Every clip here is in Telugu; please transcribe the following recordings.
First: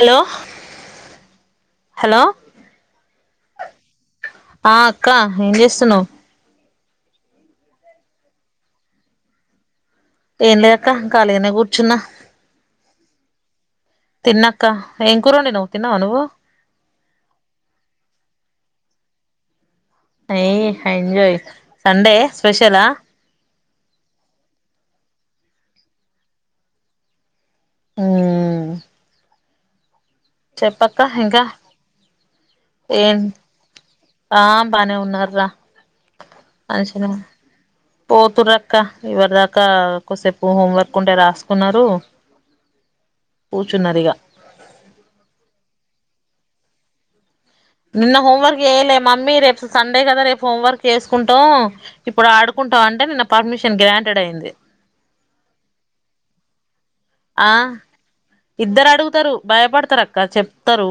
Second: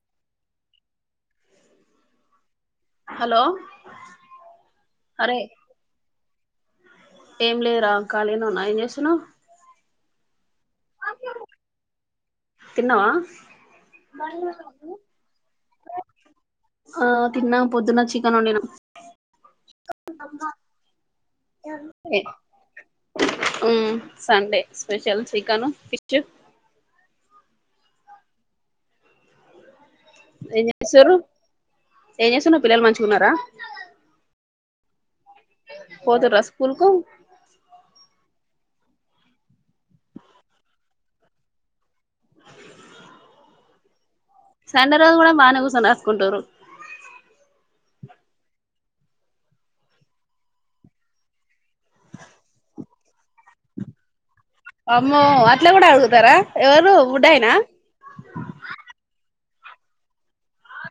హలో, హలో హలో ఆ అక్కా అరే ఏం చేస్తున్నావు? ఏం లేదురా ఖాళీగానే ఉన్నా ఏం చేస్తున్నావు? ఏం లేదక్కా ఖాళీగానే కూర్చున్నా. తిన్నవా? తిన్నాక్కా ఏం కూర వండినావ్? తిన్నావ నువ్వు. ఆ తిన్నాం. పొద్దున్న చికెన్ వండినాం. ఏయ్, ఎంజాయ్ సండే స్పెషలా? మ్ సండే స్పెషల్ చికెను, ఫిష్ ఉమ్ ఏం చేసారు. ఇంకా ఏం చేస్తున్నావ్, పిల్లలు ఏం మంచిగున్నారా? ఆ బానే ఉన్నారు రా. పోతుర్రా స్కూల్ కు మంచిగనే పోతుర్రుక్క ఇప్పటి దాకా కాసేపు హోం వర్క్ ఉంటే రాసుకున్నారు. కూర్చున్నారిగా. సండే రోజు కూడా బానే కూర్చొని రాసుకుంటురు. నిన్న హోంవర్క్ చేయలే మమ్మీ రేపు సండే కదా రేపు హోంవర్క్ చేసుకుంటాం. ఇప్పుడు ఆడుకుంటాం అంటే నిన్న పర్మిషన్ గ్రాంటెడ్ అయింది. అమ్మో అట్లే కూడా అడుగుతారా? ఎవరు బుడ్డాయనా ఆ ఇద్దరు అడుగుతారు భయపడతారు అక్కా చెప్తారు.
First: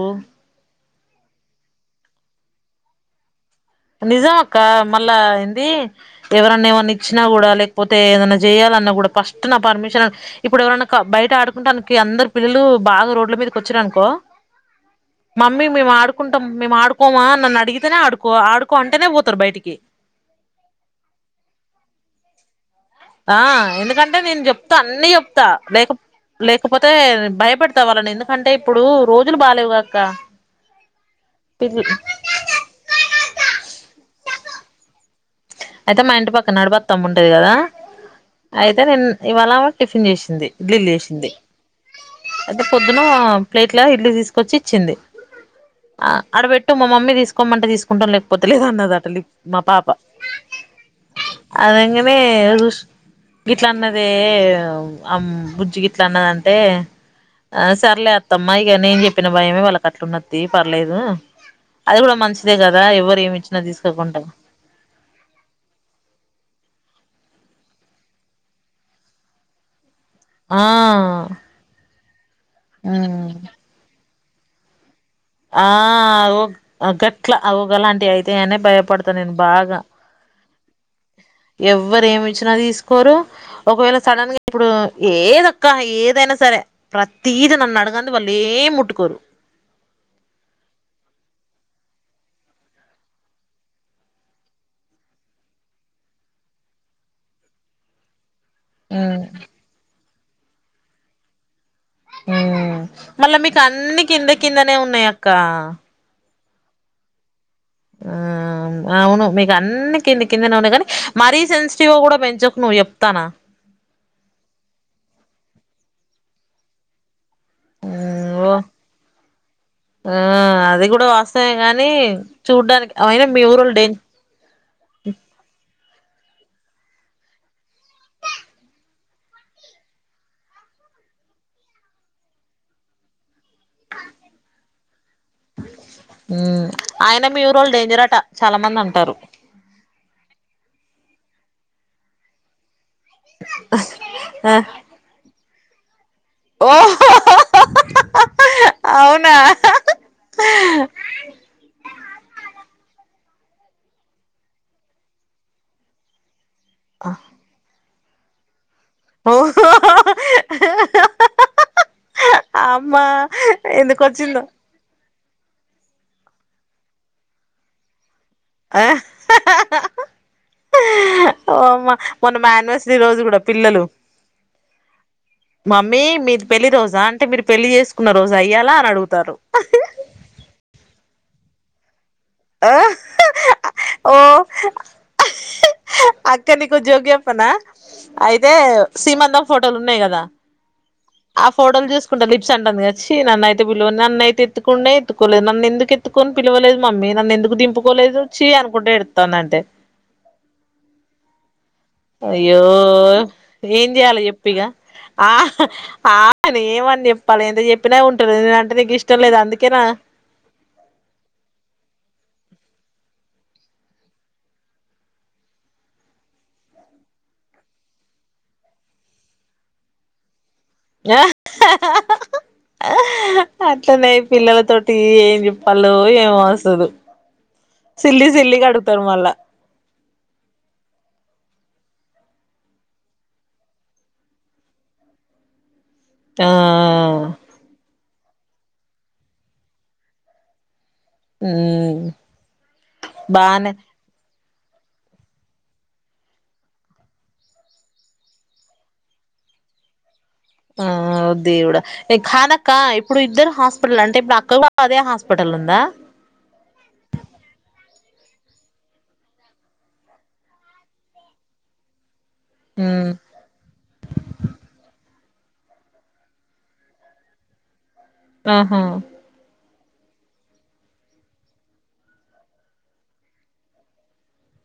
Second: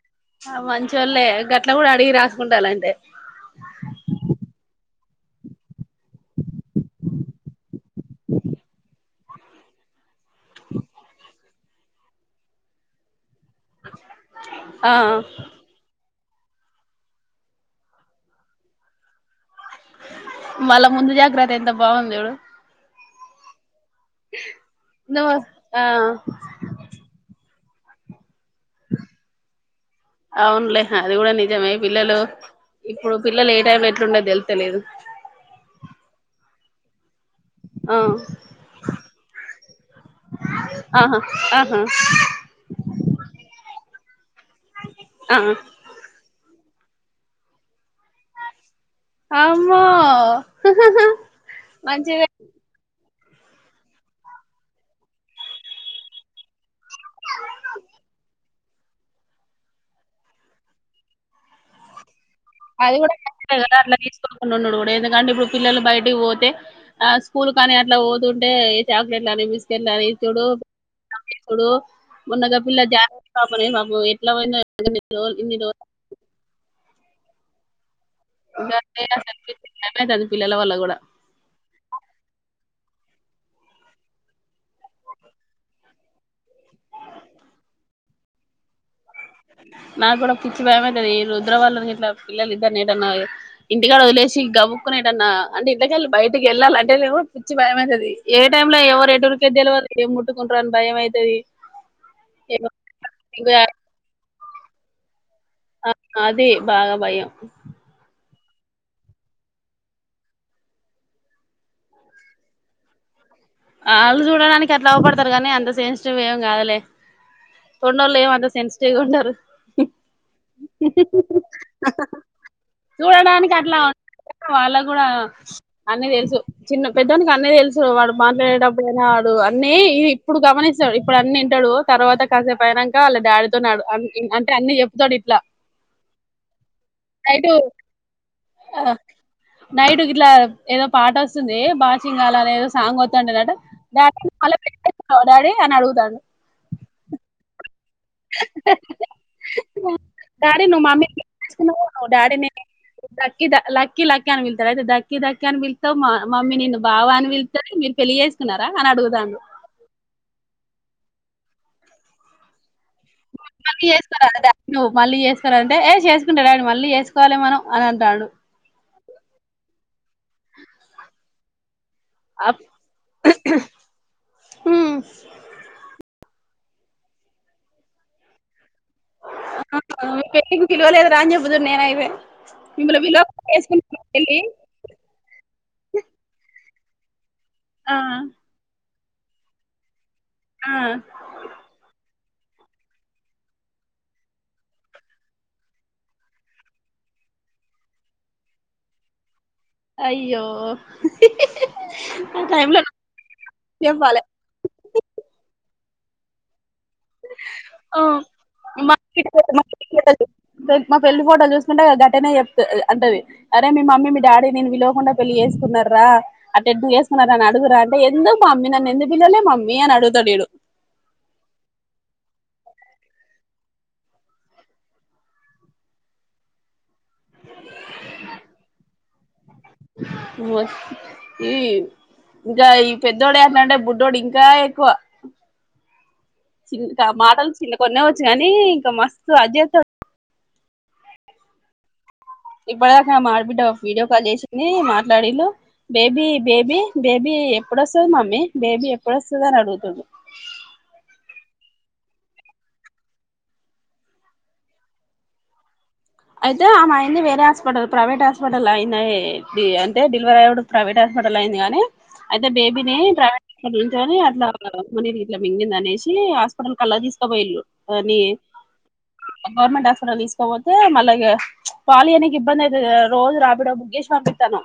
ఆ మంచోల్లే గట్ల కూడా అడిగి రాసుకుంటాలంటే. నిజం అక్కా మళ్ళా ఏంది ఎవరన్నా ఏమన్నా ఇచ్చినా కూడా లేక పోతే ఏదనా చేయాలన్న కూడా ఫస్ట్ నా పర్మిషన్, ఇప్పుడు ఎవరన్నా బయట ఆడుకుంటానికి అందరూ పిల్లలు బాగా రోడ్ల మీదకి వచ్చిరునుకో ఆ మమ్మీ మేము ఆడుకుంటాం. మేము ఆడుకోమా? నన్ను అడిగితేనే ఆడుకో ఆడుకో అంటేనే పోతారు బయటికి. మళ్ళా ముందు జాగ్రత్త ఎంత బాగుంది చూడు. ఆ ఎందుకంటే నేను చెప్తా అన్ని నువ్వు చెప్తా లేక ఆ లేకపోతే భయపడతా వాళ్ళని ఎందుకంటే? ఇప్పుడు రోజులు బాలేేవు గదాక్కా అవునులే అది కూడా నిజమే పిల్ల పిల్లలు ఇప్పుడు పిల్లలు ఏ టైం లో ఎట్లుండేది తెలుత్తాలేదు. అయితే మా ఇంటి పక్కన నడిపి అత్తమ్మ ఉండేది కదా ఆ అయితే ఇవాళ టిఫిన్ చేసింది ఇడ్లీలు ఆహా చేసింది. ఆహా అయితే పొద్దున ప్లేట్ లో ఇడ్లీ తీసుకొచ్చి ఇచ్చింది. ఆ ఆడ పెట్టు మా మమ్మీ తీసుకోమంటే తీసుకుంటాం లేకపోతే లేదు అన్నారంట. అమ్మో హు హు అనగానే ఎదురుచూసింది. గిట్ల అన్నదే అ బుజ్జి గిట్ల అన్నదంటే ఆ సర్లే అత్తమ్మా ఇక నేను చెప్పిన భయమే వాళ్ళకట్లున్నది పర్లేదు. అది కూడా మంచిదే కదా ఎవ్వరు ఏమి ఇచ్చినా తీసుకోకుండా. ఉండు కూడా ఎందుకంటే ఇప్పుడు పిల్లలు బయటకి పోతే. ఆ స్కూల్ కాని అట్లా పోతుంటే చాక్లెట్ అని తెల్లారి చూడు ఆ ఇప్పుడు మొన్నగా పిల్ల జాన్వి ఉమ్ అనే పాప ఎట్లా పోయిందో. లోల్ [inaudible] ఆ ఓ గట్లా గలాంటివి అయితాయి అని భయపడతాను నేను బాగా అయితాంటుంది పిల్లల వల్ల కూడా. ఎవ్వరు ఏమి ఇచ్చినా తీసుకోరు. ఒకవేళ సడన్గా ఇప్పుడు ఏదక్క ఏదైనా సరే ప్రతీదీ నన్ను అడగండి వాళ్ళు ఏం ముట్టుకోరు. నాకు కూడా పిచ్చి భయమైతాది ఈ రుద్రావాళ్ళు గిట్లా పిల్లలు ఇద్దర్ని ఎటన్నా ఇంటికాడ వదిలేసి గబుక్కునెటన్న అంటే ఇంట్లోకెళ్ళి బయటకి వెళ్ళాలి అంటే కూడా పిచ్చి భయమైతాది. ఏ టైమ్ లో ఎవరు ఉమ్ ఎటురికేది తెలవదు ఏం ముట్టుకుంటారో అని భయం అయితాది. మ్ మళ్ళా మీకు అన్నీ కింద కిందనే ఉన్నాయి అక్కా అదే బాగా భయం. ఆ అవును మీకు అన్నీ కింది కిందనే ఉన్నా కానీ మరీ సెన్సిటివ్ గా కూడా పెంచకు నువ్వు చెప్తాన్నా. వాళ్ళు చూడడానికి అట్లా అగుపడతారు కానీ అంత సెన్సిటివ్ ఏమి కాదలే. తొండొల్లు ఉమ్ ఏమి అంత ఓ సెన్సిటివ్గా ఉండరు. ఆ అది కూడా వాస్తవమే కానీ చూడ్డానికి అయినా మీ ఊరోళ్ళు డేంజర్. వాళ్ళ కూడా అన్నీ తెలుసు. చిన్న, పెద్దోనికి అన్నీ తెలుసు. వాడు మాట్లాడేటప్పుడుయినా వాడు అన్నీ ఇప్పుడు గమనిస్తాడు. ఇప్పుడు అన్నీ వింటాడు. తర్వాత కాసేపు అయినాక వాళ్ళ డాడీ చెప్తున్నాడు. అంటే అన్నీ చెప్తాడు ఇట్లా. అయినా మీ నైటు ఊరోళ్ళు డేంజరట చాలా మంది అంటారు. నైట్ ఇట్లా ఏదో పాట వస్తుంది బాచింగాలలో ఏదో సాంగ్ వస్తుంది. డాడి పెట్టేసినావా అని అడుగుతాండు. ఓహో హో హా ఆ అవునా డాడీ నువ్వు మమ్మీ ని నువ్వు కిస్ చేసుకున్నావు కదా అని డాడీని లక్కీ లక్కీ అని పిలుస్తారు. అయితే దక్కీ దక్కీ అని పిలుస్తావు. మా మమ్మీ నిన్ను బావా అని పిలుస్తాది మీరు పెళ్లి చేసుకున్నారా అని అడుగుతాండు. ఓహో హ్ అమ్మా హ్ మళ్ళీ ఎందుకు చేసుకోరా వచ్చిందో? డాడీ నువ్వు మళ్ళీ చేసుకోవాలంటే ఏ చేసుకుంటా డాడి మళ్ళీ చేసుకోవాలి మనం అని అంటాండు. ఆ హ్ హా హు వామ్మో మొన్న మా అప్ యాన్వర్సరీ రోజు కూడా పిల్లలు మమ్మీ మీది పెళ్లి రోజా అంటే మీరు పెళ్లి చేసుకున్న రోజా ఇయ్యాలా అని అడుగుతారు. పెళ్లికి పిలవ లేదు రా చెప్పుదును నేనైతే. ఆ మిమ్మల్ని పిలువ కుండా చేసుకుందా పెళ్ళి. హ్ అక్క నీకు ఒక జోక్ చెప్పానా ఆ ఐతే అయితే సీమంతం ఫోటోలు ఉన్నాయి కదా. ఆ ఆ ఫోటోలు చూకుంటా లిప్స్ అంటాంది. చీ నన్ను అయితే పిలువరు. నన్ను అయితే ఎత్తుకుండే ఎత్తుకోలేదు నన్ను ఎందుకు ఎత్తు కొని పిలవలేదు. మమ్మీ నన్ను ఎందుకు దింపుకోలేదు చీ అనుకుంటా ఏడుతాంది అంటే. అయ్యో హి హి అయ్యో ఏం చేయాలి చెప్పాలి చెప్పు. ఇగ ఆ ఆఖరికి ఏమని చెప్ పళ్ ఎంత చెప్పినా ఉంటుంది నేను అంటే నీకు ఇష్టం లేదు అందుకేనా రేపు మా పెళ్లి ఫోటోలు చూసుకుంటే గటనే చెప్ అంటది అరే మీ మమ్మీ మీ డాడీ నిన్ను పిలువకుండా పెళ్లి చేసుకున్నారా అట్లాఎట్లా చేసుకున్నార అని అడుగురా అంటే ఎందుకు మమ్మీ నన్ను ఎందుకు పిలాలే మమ్మీ అని అడుగుతాడు వీడు ఆ అట్లనే ఈ పిల్లల తోటి ఏం చెప్పాలో ఏమో అసలు సిల్లి సిల్లిగా ఆడుగుతారు మళ్ళా వోస్ ఈ ఇంకా ఈ పెద్దోడు ఆన్టంటే బుడ్డోడు ఇంకా ఎక్కువ ఆ చి మాటలు చిన్న కొనేవచ్చు కానీ ఇంకా మస్తు అదే ఉ ఇప్పటిదాకా మా ఆడబిడ్డ వీడియో కాల్ చేసింది మాట్లాడిండు బేబీ బేబీ బేబీ ఎప్పుడొస్తుది మమ్మీ బేబీ ఎప్పుడొస్తుంది అని అడుగుతుండు ఆ అ దేవుడా కానక్క ఇప్పుడు ఇద్దరు హాస్పిటల్ అంటే ఇప్పుడు అక్క కూడా అదే హాస్పిటల్ లో ఉందా అయితే ఆమె అయింది వేరే హాస్పిటల్ ప్రైవేట్ హాస్పిటల్ అయింది అంటే డెలివరీ అయ్యేటప్పుడు ప్రైవేట్ హాస్పిటల్ లో అయింది గాని అయితే బేబీని ఉమ్ ప్రైవ అడ ఏంటని అట్లా ఉమ్మనీరు గీట్లా మింగిందనేసి హాస్పిటల్ కి అలా తీసుకోపోయిల్ళు అనీ ఆహా గవర్నమెంట్ హాస్పిటల్ తీసుకోపోతే మల్ అట్లాగే పాలియడానికి ఇబ్బంది అయితది కదా రోజు రాపిడో బుక్ చేసి పంపిస్తున్నాం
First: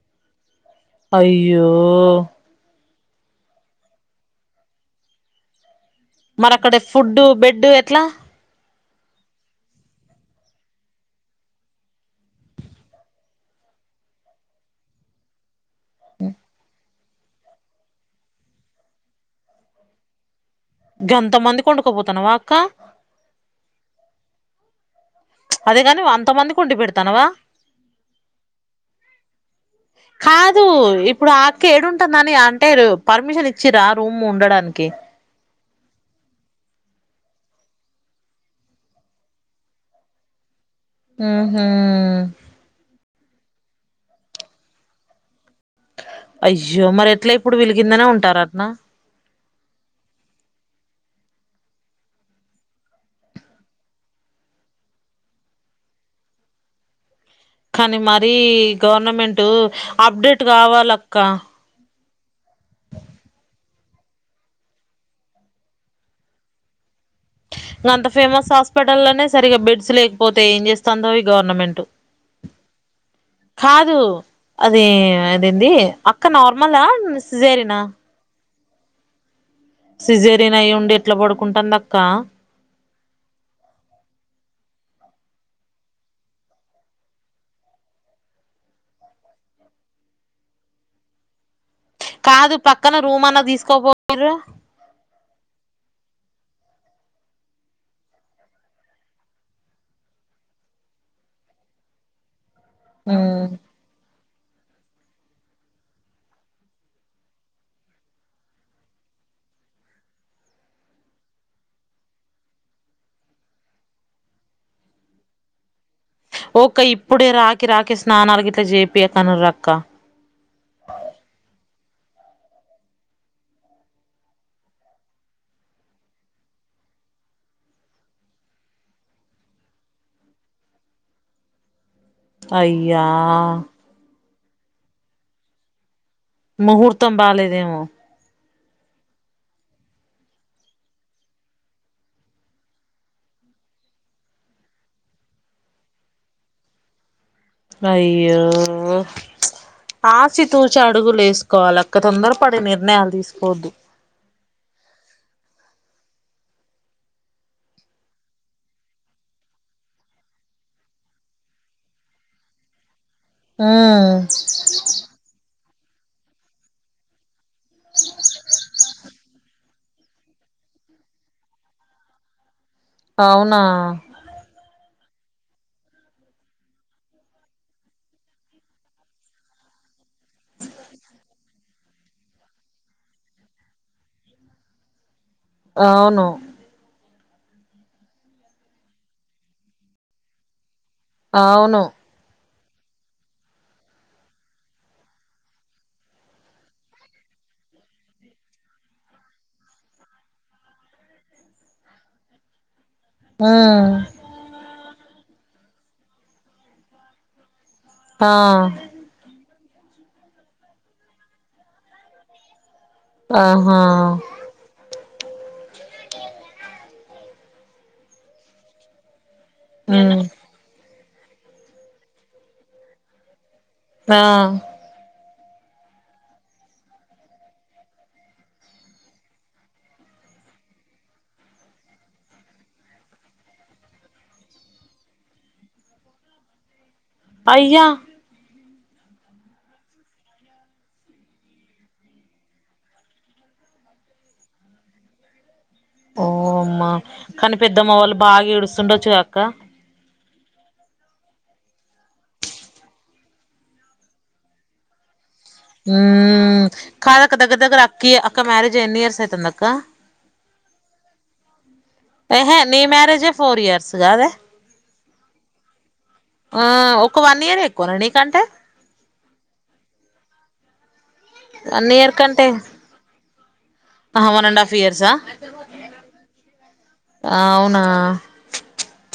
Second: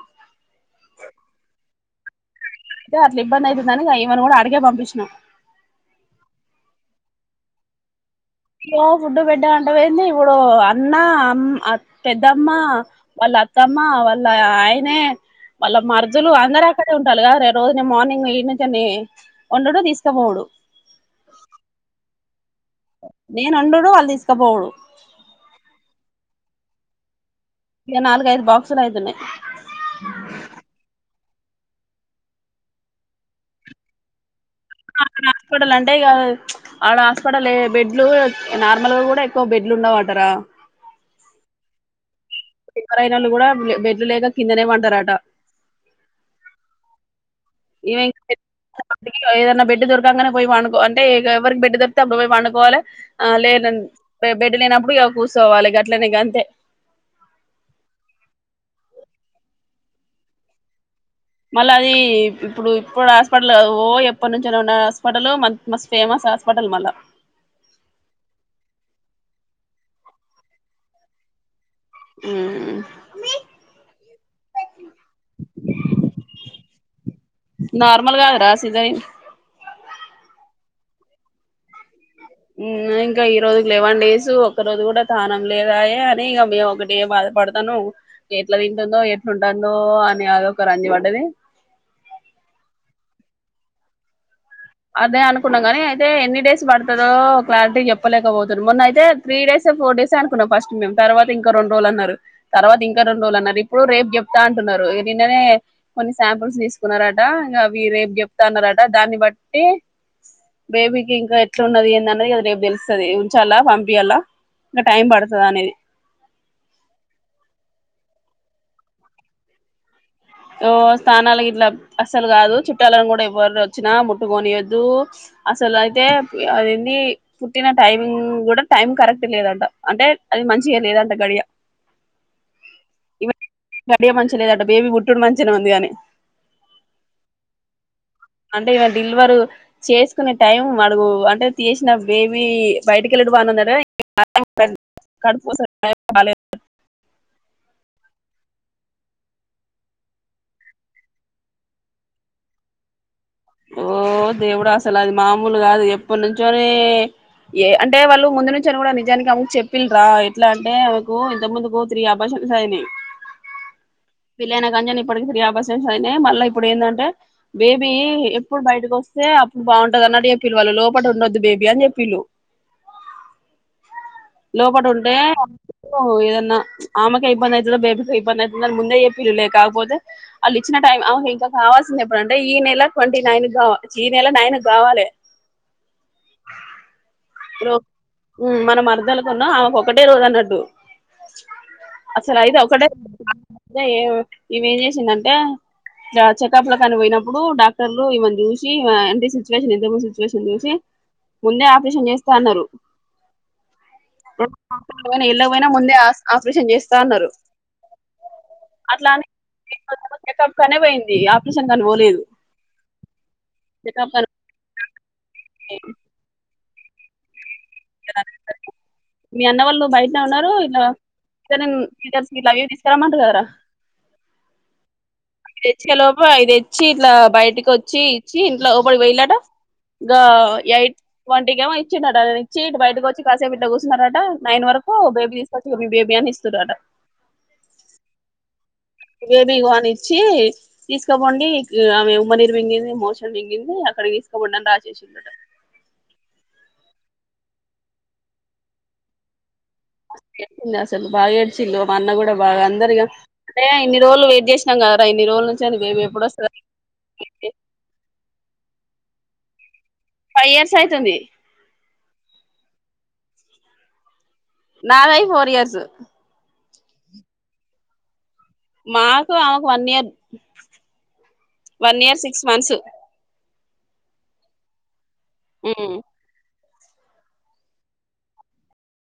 అయ్యో అయితే అట్లా ఇబ్బంది అవుతుందని ఈమెను కూడా ఆడికే పంపించినం మరి అక్కడ ఫుడ్డు బెడ్డు ఎట్లా ఇప్పుడు ఫుడ్డు బెడ్డు అంటావేంది ఇప్పుడు అన్న పెద్దమ్మ వాళ్ళ అత్తమ్మ వాళ్ళ ఆయనే వాళ్ళ మరదలు అందరూ అక్కడే ఉంటున్నారు కాదురా రోజు మార్నింగ్ లేవనికనే వండుడు తీసుకుపోవుడు గంత మందికి కొండుకోపోతున్నా వా అక్క నేను వండుడు వాళ్ళు తీసుకపోవుడు అదేగాని అంత మందికి వండి పెడుతున్నావ ఇక నాలుగైదు బాక్సులు అవుతున్నాయి కాదు ఇప్పుడు ఆ అక్క ఏడుంటుందని అంటేరు పర్మిషన్ ఇచ్చిరా రూమ్ ఉండడానికి హాస్పిటల్ అంటే కాదు వాళ్ళ హాస్పిటల్ బెడ్లు నార్మల్ గా కూడా ఎక్కువ బెడ్లు ఉండవు అటార ఉహూ సిజరైనోళ్లు కూడా బెడ్లు లేక కిందనే పంటరట అయ్యో మరి ఎట్లా ఇప్పుడు మరి వీలు కిందనే ఉంటారాటానా ఏదైన బడ్ దొరకంగానే పోయి పండుకో అంటే ఎవరికి బెడ్ దొరితే అప్పుడు పోయి పండుకోవాలే ఆ లేదండి బెడ్ లేనప్పుడు ఇకా కూర్చోవాలి గట్లనే గంతే కానీ మరీ గవర్నమెంట్ అప్డేట్ కావాల అక్క మళ్ళీ అది ఇప్పుడు ఇప్పుడు హాస్పిటల్ ఓ ఎప్పటి నుంచనో ఉన్న హాస్పిటల్ మస్ మస్త్ ఫేమస్ హాస్పిటల్ మల్ల ఇంకా అంత ఫేమస్ హాస్పిటల్ లోనే సరిగా బెడ్స్ లేకపోతే ఏం చేస్తుందో ఈ గవర్నమెంట్ ఉమ్ కాదు అది అదేంది అక్క నార్మల్ ఆ సిజేరి నార్మల్గా అది రాస్ సిజై సిజేరియన్ అయ్యుండి ఎట్లా పడుకుంటంది అక్క ఉమ్ ఆ ఇంకా ఈ రోజుకి లెవన్ డేసు ఒక్క రోజు కూడా తానం లేదాయె అని ఇగ మేం ఒకటే బాధపడు తను ఎట్లా తింటుందో ఎట్లుంటాందో అని అది ఒక రంజి పడ్డది కాదు పక్కన రూం అన్నా తీసుకోపోయిర్రా అదే అనుకున్నా గానీ అయితే ఎన్ని డేస్ పడుతదో క్లారిటీ చెప్పలేకపోతుర్రు మొన్న అయితే త్రీ డేసే ఫోర్ డేసే అనుకున్నాం ఫస్ట్ మేం తర్వాత ఇంకా రెండు రోజులు అన్నారు తర్వాత ఇంకా రెండు రోజులన్నారు ఇ ప్పుడు రేపు చెప్తా అంటున్నారు నిన్ననే కొన్ని శాంపుల్స్ తీసుకున్నారట ఇగ అవి రేపు చెప్తా అన్నారట దాన్ని బట్టి బేబీకి ఇంకా ఎట్లున్నది ఏందన్నది అది రేపు తెలుస్తుది ఉంచాలా పంపియ్యాలా ఇంకా టైం పడుతదా అనేది ఓక్క ఇప్పుడే రాకి రాకి స్నానాలు గిట్లా చేపియ్యకు అనురక్కా ఓ స్థానాలకు ఇట్లా అస్సలు గాదు చుట్టాలను కూడా ఎవరోచ్చినా ముట్టుకొనియద్దు అసలు అయితే పి అదేంది పుట్టిన టైమింగ్ కూడా టైం కరెక్ట్ లేదంట అంటే అది మంచిగా లేదంట గడియ అయ్యా ఈమె గడియ మంచిగ లేదట బేబీ బుట్డుడు మంచిగనే ఉందిగానీ ముహూర్తం బాలేేదేమో అంటే ఈమె డిల్వరు చేసుకునే టైం మడుగు అంటే తీసిన బేబీ బయటికెళ్ళుడు బానున్నరో [unintelligible] కడుపూసల బాలే అయ్యో ఆచి తూచి అడుగులేసుకోవాలి అక్క తొందరపడి నిర్ణయాలు తీసుకోవద్దు ఓ దేవుడా అసలు అది మామూలు గాదు ఎప్పటినుంచోనే ఏ అంటే వాళ్ళు ముందు నుంచే అని కూడా నిజానికి అమెకు చెప్పిల్డ్రా ఎట్లా అంటే ఆమెకు ఇంతకు ముందుకు త్రీ అబాషన్స్ అయినయి ఉమ్ పిల్లను కన్యను ఇప్పటికీ త్రీ అబస్ సన్స్ అయినాయి మళ్ళ ఇప్పుడు ఏందంటే బేబీ ఎక్ ప్పుడు బయటకొస్తే అప్పుడు బావుంటాది అన్నటు చెప్పిల్లు వాళ్ళు లోపట ఉండోదు బేబీ అని చెప్పిల్లు అవునా లోపటుంటే [inaudible] ఏదన్నా ఆమెకే ఇబ్బంది అయితదో బేబీకే ఇబ్బంది అయితదో ముందే చెప్పిర్రు లే కాకపోతే ఆళ్ళు ఇచ్చిన టైం అహ్ ఇంకా కావాల్సింది ఎప్పుడుంటే ఈ నెల ట్వంటీ నైనుకు కావ చీ నెల నైనుకు కావాలి అవును రో ఊ మన మరదలకున్నూ ఆమెకు ఒక్కటే రోజు అన్నట్టు అవును అసలు అయితే ఒకటే [inaudible] ఈమె ఏం చేసిందంటే ట్ల చెకప్ ల కని పోయినప్పుడు డాక్ టర్లు ఈమెను చూసి ఈమె అంటే సిచువేషన్ [inaudible] సిచువేషన్ చూసి ముందే ఆపరేషన్ చేస్తా అన్నారు ఆ రెండు [inaudible] ఎళ్ళక పోయినా ముందే ఆస్ ఆపరేషన్ చేస్తా అన్నారు ఆ అట్లానే చెకప్ కనే పోయింది, ఆపరేషన్కి అని పోలేదు. ఆహా ఏం మీ అన్న వాళ్ళు బయటనే ఉమ్ ఉన్నారు ఇలా ఇదనన్ విదర్స్ మీ లగేజ్ తీస్కారమంటగదారా ఆ తెచ్చగ లోపు అయి తెచ్చి ఇట్లా బయటికొచ్చి ఇచ్చి ఇంట్ల లోపలకి పోయిల్లట గా యైట్ వంటికి ఏమో ఇచ్చిండట, అ ఇచ్చ ఇటు బయటకి వచ్చి కాసేపు ఇట్లా కూర్సున్నరట, నైన్ వరకు బేబీ తీస్ కొచ్చి ఇగో మీ బేబి అనీ ఇస్తురట అయ్యో బేబి ఇగో అని ఇచ్చి తీసుకోపోండి, ఇ ఆమె ఉమ్మనీరు మింగింది, మోషన్ మింగింది, అక్కడకి తీసుకోపొండి అని రాసేసిన్రట. ఓ అమ్మా, కనీ పెద్దమ్మ వాళ్ళు బాగా ఏడుస్తుండోచ్చు కదా అక్కా. ఇగ అసల్ బాగా ఏడ్చింది, ఇగ మా అన్న కూడా బాగా అందరిగా టె ఇన్ని రోజులు వెయిట్ చేసినం కదా, ఇన్ని రోజులు ఉమ్ కాదు అక్క, దగ్గర దగ్గర అక్కి అక్క మ్యారేజ్ ఎన్ని ఇయర్స్ అయితుంది అక్క? ఫైవ్ ఇయర్స్ అయితుంది. అహే నీ మ్యారేజే ఫోర్ ఇయర్స్ గాదే నాదై ఫోర్ ఇయర్సు. ఆ ఒక వన్ ఇయరే ఎక్కువన నీ కంటే మాకు ఆమెకు వన్ ఇయర్ వన్ ఇయర్ కంటే, అహ వన్ అండ్ హాఫ్ ఇయర్సా? ఉమ్ ఆవునా